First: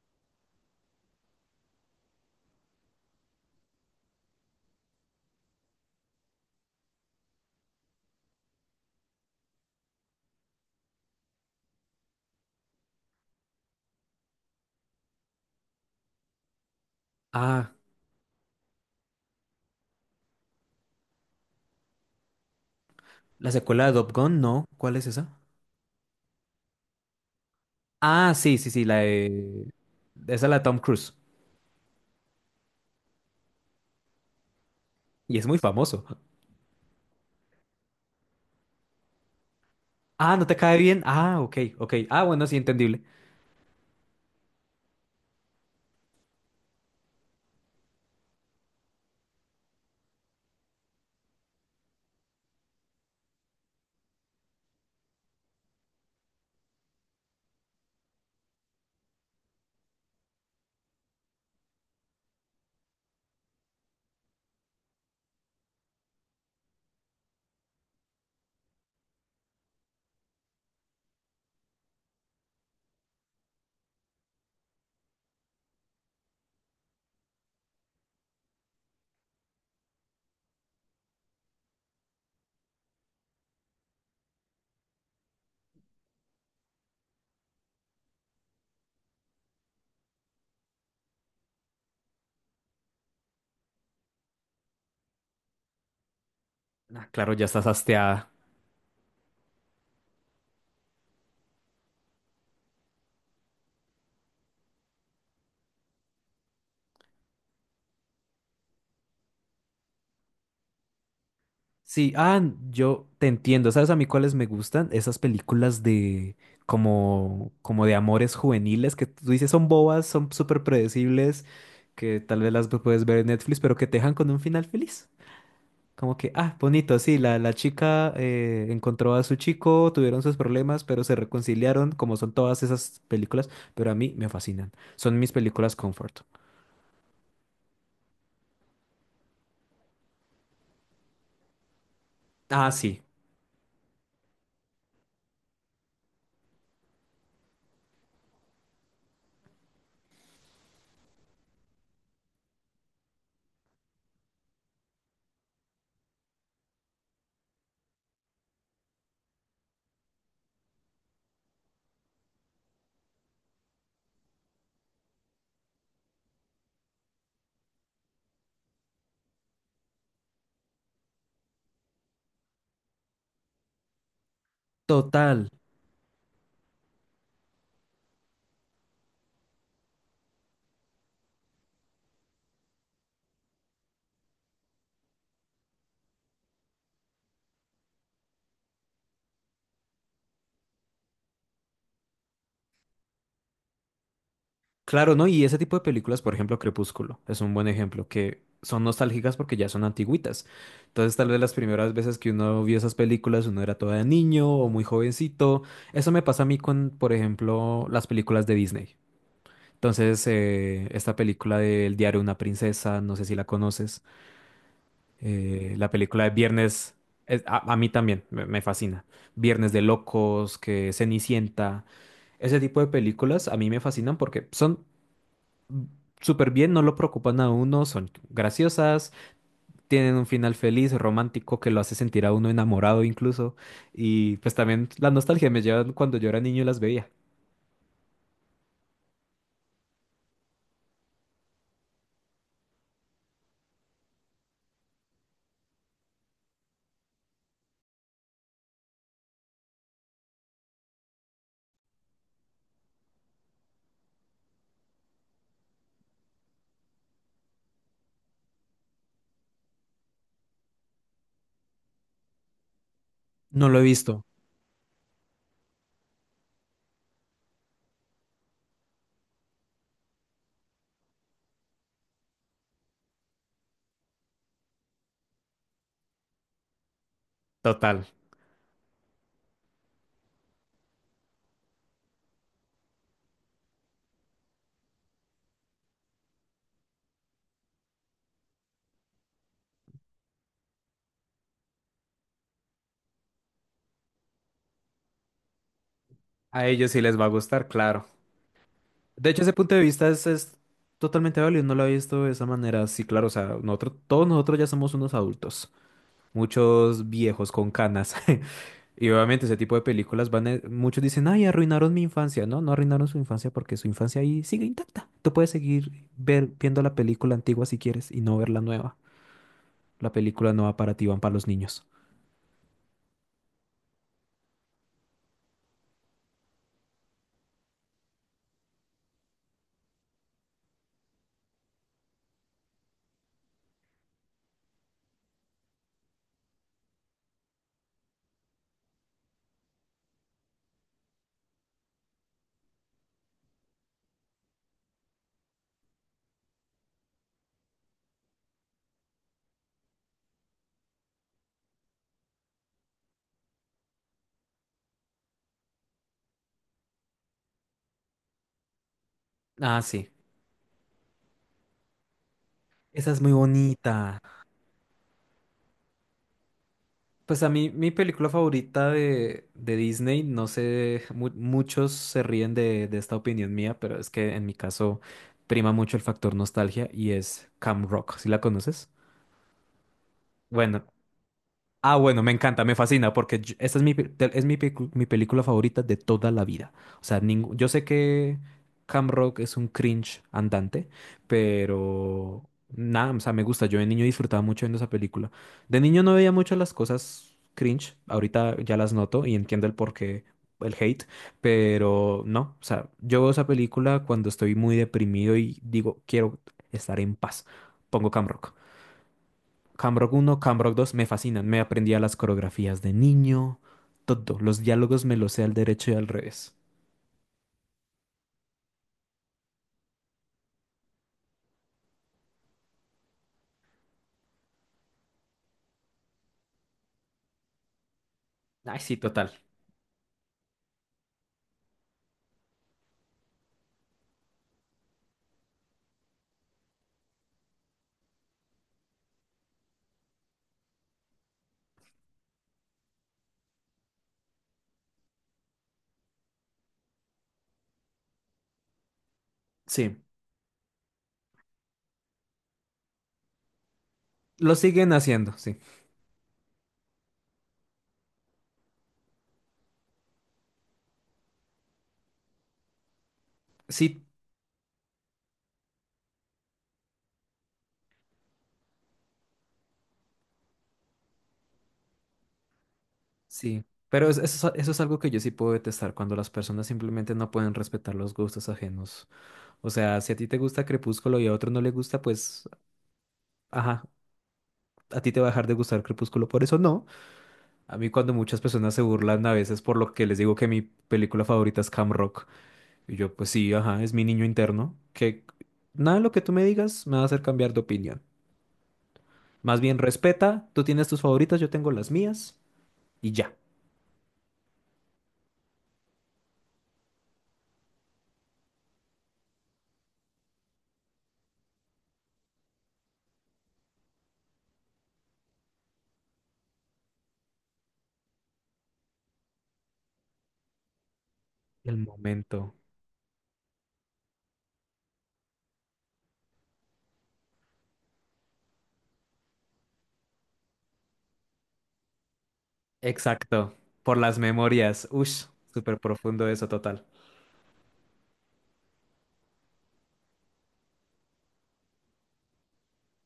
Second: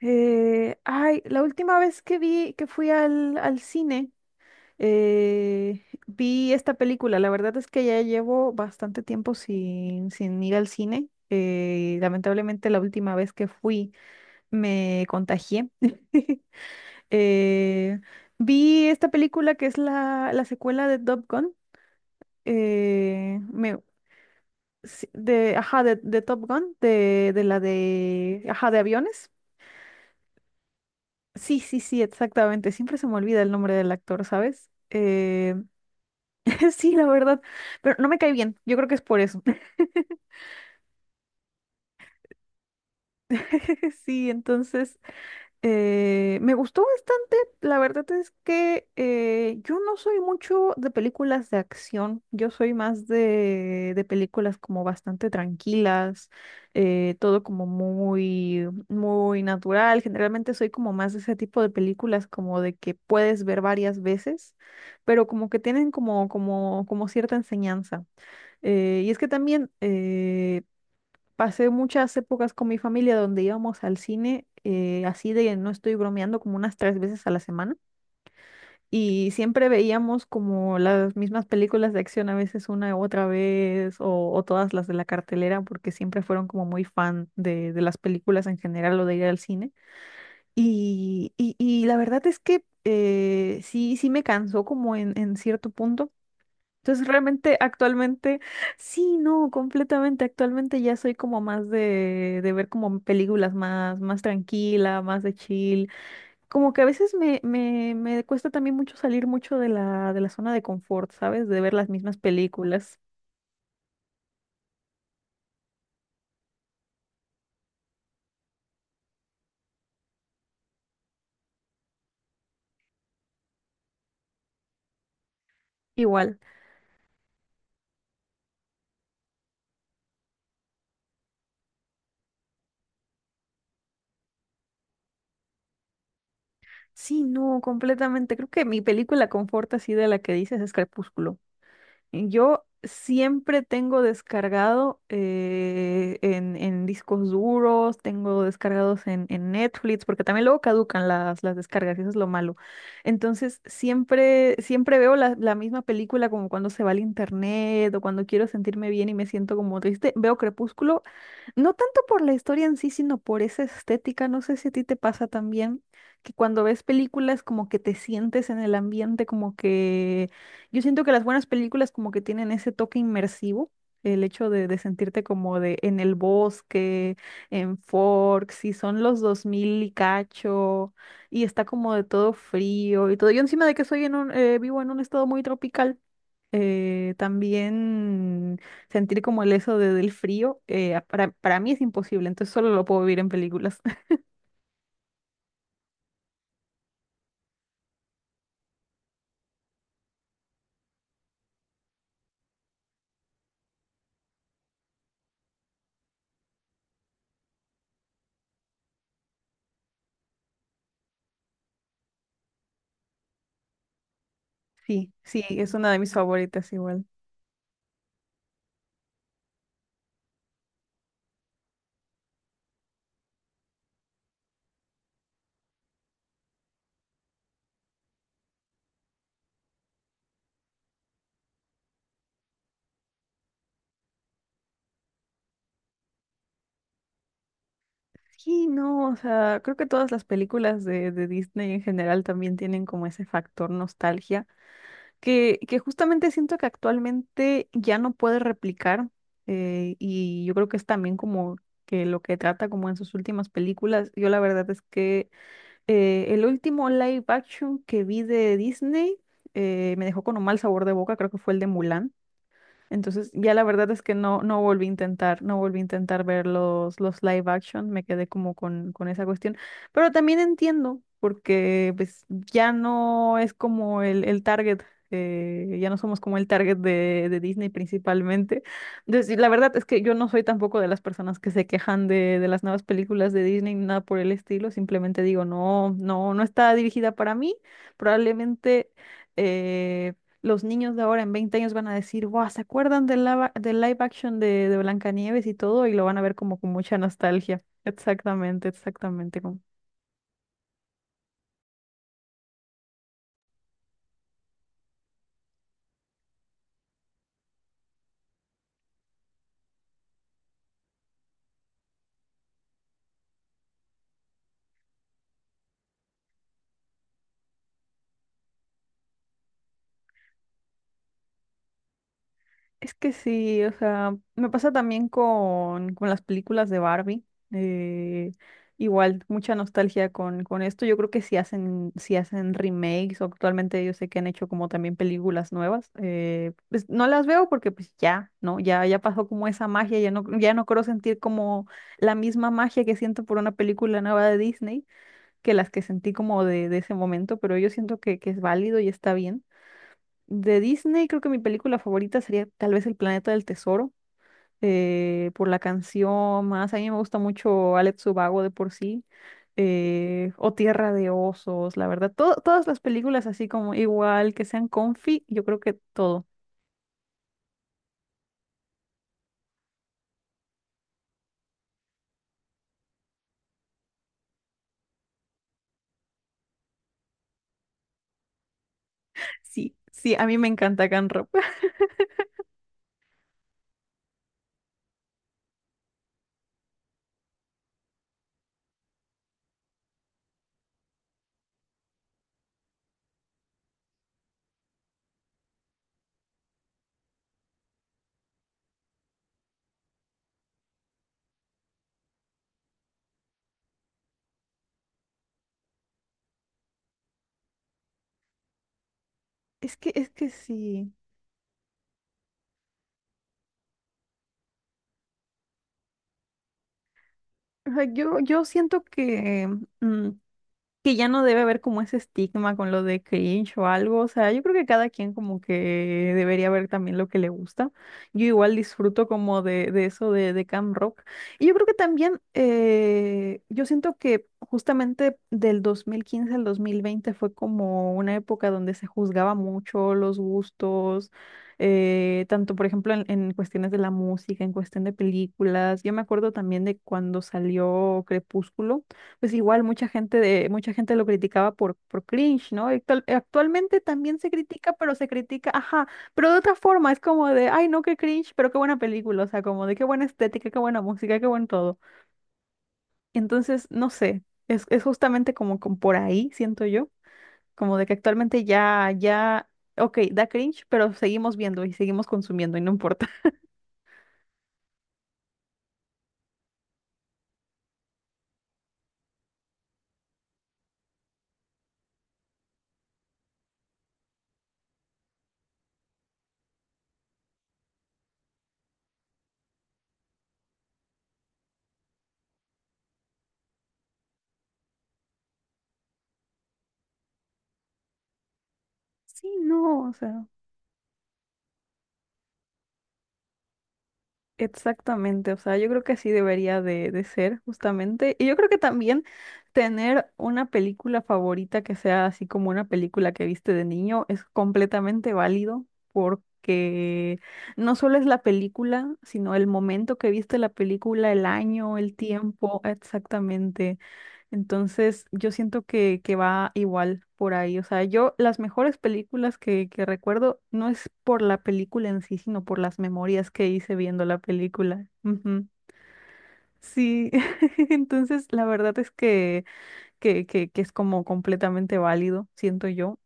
Ay, la última vez que vi, que fui al cine, vi esta película. La verdad es que ya llevo bastante tiempo sin ir al cine. Lamentablemente la última vez que fui me contagié. Ah, Eh, Vi esta película que es la secuela de Top Gun. eh, la me- secuela de Top Gun, no. ¿Cuál es sí, esa? de, ajá, de Top Gun, de la Ah, de, sí, ajá, sí, de sí, la aviones. de... Esa es la de Tom Cruise. Sí, sí, sí, exactamente. Siempre se me olvida el nombre del actor, ¿sabes? Y es muy famoso. sí, la verdad, pero no me cae bien. Yo creo que es por eso. Ah, ¿no te cae bien? Ah, ok, ok. Ah, bueno, sí, entendible. Sí, entonces, me gustó bastante. La verdad es que yo no soy mucho de películas de acción. Yo soy más de películas como bastante tranquilas, todo como muy natural. Generalmente soy como más de ese tipo de películas como de que puedes ver varias veces, pero como que tienen como cierta enseñanza. Y es que también, pasé muchas épocas con mi familia donde íbamos al cine, así de, no estoy bromeando, como unas 3 veces a la semana. Y siempre veíamos como las mismas películas de acción, a veces una u otra vez, o todas las de la cartelera, porque siempre fueron como muy fan de las películas en general o de ir al cine. Y la verdad es que sí, sí me cansó como en cierto punto, Ah, entonces claro, ya realmente estás hasteada. actualmente, sí, no, completamente, actualmente ya soy como más de ver como películas más, más tranquila, más de chill. Como que a veces me cuesta también mucho salir mucho de la zona de confort, ¿sabes? De ver las Sí, mismas ah, películas. yo te entiendo. ¿Sabes a mí cuáles me gustan? Esas películas de... como... como de amores juveniles que tú dices son bobas, son súper predecibles, que tal vez las puedes ver en Netflix, pero que te dejan con un final feliz. Como que, Igual. ah, bonito, sí, la chica encontró a su chico, tuvieron sus problemas, pero se reconciliaron, como son todas esas películas, pero a mí me fascinan. Son mis películas comfort. Sí, no, completamente. Creo que mi película confort así de la que dices es Crepúsculo. Yo Ah, sí, siempre tengo descargado en discos duros, tengo descargados en Netflix, porque también luego caducan las descargas, y eso es lo malo. Entonces, siempre veo la misma película como cuando se va al internet o cuando quiero sentirme bien y me siento como triste. Veo Crepúsculo no tanto por la historia en sí, sino por esa estética. No sé si a ti te pasa también que cuando ves películas como que te sientes en el ambiente, como que yo siento que las buenas películas como que tienen ese toque inmersivo, el hecho de sentirte total. como de en el bosque, en Forks, si son los 2000 y cacho, y está como de todo frío y todo. Yo encima de que soy en un, vivo en un estado muy tropical también sentir como el del frío, para mí es imposible, entonces solo lo puedo vivir en películas. Claro, ¿no? Y ese tipo de películas, por ejemplo, Crepúsculo, es un buen ejemplo, que son nostálgicas porque ya son antigüitas. Entonces, tal vez las primeras veces que uno vio esas películas, uno era todavía niño o muy jovencito. Eso me pasa a mí con, por ejemplo, las películas de Disney. Entonces, esta película de El diario de una princesa, no sé si la conoces, Sí, sí, es la una de mis película de favoritas Viernes, igual. a mí también me fascina. Viernes de Locos, que Cenicienta, ese tipo de películas a mí me fascinan porque son súper bien, no lo preocupan a uno, son graciosas, tienen un final feliz, romántico, que lo hace sentir a uno enamorado incluso. Y pues también la nostalgia me lleva cuando yo era niño y las veía. Sí, no, o sea, creo que todas las películas de Disney en general también tienen como ese factor nostalgia, que justamente siento que actualmente ya no puede replicar, y yo creo que es también como que lo que trata como en sus últimas películas, yo la verdad es que el último live action que vi de Disney me dejó con un mal sabor de boca, creo que fue el de Mulan. Entonces, ya la No lo he verdad es que visto. no, no volví a intentar, no volví a intentar ver los live action, me quedé como con esa cuestión. Pero también entiendo, porque pues ya no es como el target, ya no somos como el target de Disney Total. principalmente. Entonces, y la verdad es que yo no soy tampoco de las personas que se quejan de las nuevas películas de Disney, ni nada por el estilo, simplemente digo, no, no, no está dirigida para mí, probablemente... eh, los niños de ahora en 20 años van a decir, wow, ¿se acuerdan del live action de Blancanieves y todo? Y lo van a ver como A con ellos mucha sí les va a nostalgia. gustar, claro. Exactamente, De exactamente. hecho, ese punto de vista es totalmente válido, no lo había visto de esa manera. Sí, claro, o sea, nosotros, todos nosotros ya somos unos adultos, muchos viejos con canas. Y obviamente ese tipo de películas muchos dicen, ay, arruinaron mi infancia. No, no arruinaron su infancia porque su infancia ahí sigue intacta. Tú puedes viendo la película antigua si quieres y no ver la nueva. La película nueva para ti van para los niños. Es que sí, o sea, me pasa también con las películas de Barbie. eh, Igual, mucha nostalgia con esto. Yo creo que si hacen, si hacen remakes, o actualmente yo sé que han hecho como también películas nuevas. Pues no las veo porque pues ya, ¿no? Ya, ya pasó como esa magia, ya no, ya no creo sentir como la misma magia que siento por una película nueva de Disney que las que sentí como de ese momento, pero yo siento que es válido y está bien. De Disney, creo que mi película favorita sería tal vez El Planeta del Tesoro, por la canción más. A mí me gusta mucho Alex Subago de por sí, Ah, sí. O Tierra de Osos, la verdad. Todas las Esa es películas muy así como bonita. igual, que sean comfy, yo creo que todo. Pues a mí, mi película favorita de Disney, no sé, muchos se ríen de esta opinión mía, pero es que en mi caso prima mucho el factor nostalgia y es Cam Rock. ¿Sí la conoces? Sí, sí, a mí me Bueno, encanta Can Rock. ah, bueno, me encanta, me fascina, porque esta es es mi película favorita de toda la vida. O sea, yo sé que Cam Rock es un cringe andante, pero nada, o sea, me gusta. Yo de niño disfrutaba mucho viendo esa película. De niño no veía mucho las cosas cringe, ahorita ya las noto y entiendo el porqué, el hate, pero no, o sea, yo veo esa película cuando estoy muy deprimido y digo, quiero estar en paz. Pongo Cam Rock. Es Camrock que uno, Camrock sí. dos, me fascinan. Me aprendía las coreografías de niño, todo. Los diálogos me los sé al derecho y al revés. O sea, yo siento que mm, que ya no debe haber como ese estigma con lo de cringe o algo, o sea, yo creo que cada quien como que debería ver también lo que le gusta. Yo igual Ay, sí, disfruto total. como de eso de Camp Rock. Y yo creo que también, yo siento que justamente del 2015 al 2020 fue como una época donde se juzgaba mucho los gustos, tanto por ejemplo en cuestiones de la música, en cuestión de películas. Yo me acuerdo también de cuando salió Crepúsculo, pues igual mucha Sí. gente de, mucha gente lo criticaba por cringe, ¿no? Actualmente también se Lo critica, siguen pero se haciendo, critica, sí. ajá, pero de otra forma, es como de, ay, no, qué cringe, pero qué buena película, o sea, como de qué buena estética, qué buena música, qué buen todo. Entonces, no Sí, sé, es justamente como, como por ahí, siento yo, como de que actualmente ok, da cringe, pero seguimos viendo y seguimos consumiendo y no importa. sí. Pero es- eso, es eso es algo que yo sí puedo detestar, cuando las personas simplemente no pueden respetar los gustos ajenos. O sea, si a ti te gusta Crepúsculo y a otro no le gusta, pues, ajá, a ti te va a dejar de gustar Crepúsculo, por eso no. A mí cuando muchas personas se burlan a veces por lo que les digo que mi película favorita es Cam Rock. Y yo, pues sí, ajá, es mi niño interno, que nada de lo que tú me digas me va a hacer cambiar de opinión. Sí, Más bien no, o sea. respeta, tú tienes tus favoritas, yo tengo las mías y ya. Exactamente, o sea, yo creo que así debería de ser justamente. Y yo creo que también tener una película favorita que sea así como una película que viste de niño es completamente válido porque no solo es la película, sino el momento que viste la película, el El año, el momento. tiempo, exactamente. Entonces, yo siento que va igual por ahí. O sea, yo las mejores películas que recuerdo no es por la película en sí, sino por las memorias que Exacto. hice Por viendo la las película. memorias. Ush, Ujú. súper profundo eso, total. Sí, entonces la verdad es que, que es como completamente válido, siento yo.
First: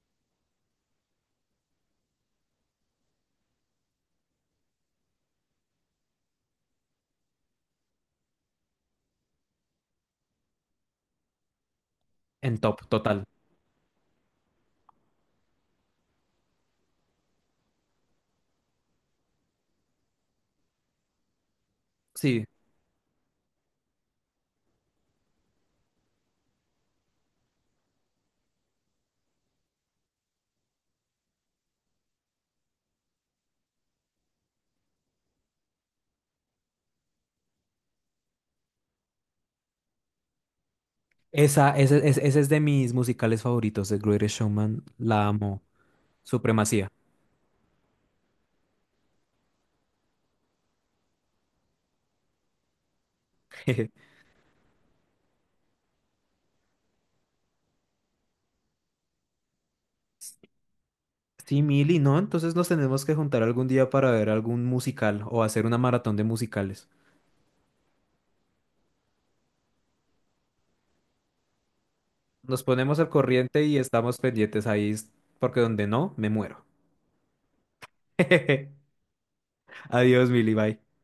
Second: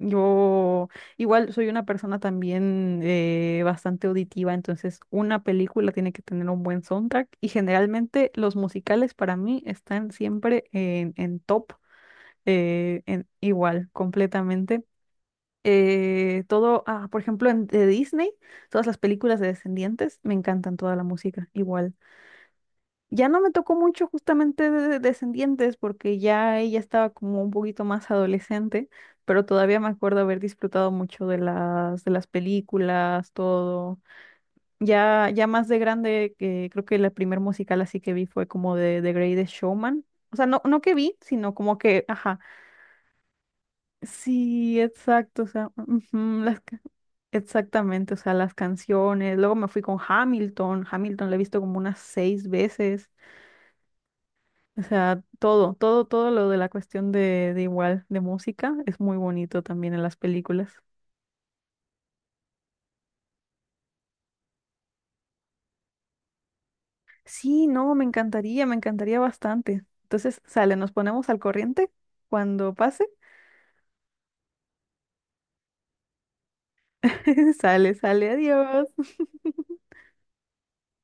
Yo igual soy una persona también bastante auditiva, entonces una película tiene que tener un buen soundtrack y generalmente los musicales para mí están siempre en top En top, total. Igual, completamente. Por ejemplo, de Disney, todas las películas de Descendientes, me encantan toda la música, igual. Sí. Ya no me tocó mucho justamente de Descendientes porque ya ella estaba como un poquito más adolescente, pero todavía me acuerdo haber disfrutado mucho de las películas, todo. Ya, ya más de grande, que creo que la primer musical así que vi fue como de The Greatest Showman. O sea, no, no que vi, sino Esa, como que, ese, ese- ajá. ese es de mis musicales favoritos, The Greatest Sí, Showman, la exacto, o amo. sea, ujú, Supremacía. exactamente, o sea, las canciones. Luego me fui con Hamilton, Hamilton la he visto como unas 6 veces. O sea, todo lo de la cuestión de igual, de música, es muy bonito también en las películas. Sí, Mili, ¿no? Entonces nos tenemos que juntar algún día para ver algún musical o hacer una maratón de musicales. Sí, no, me encantaría bastante. Entonces, sale, nos ponemos al corriente Nos cuando ponemos pase. al corriente y estamos pendientes ahí, porque donde no, me muero. Sale, adiós. Adiós, Mili, bye.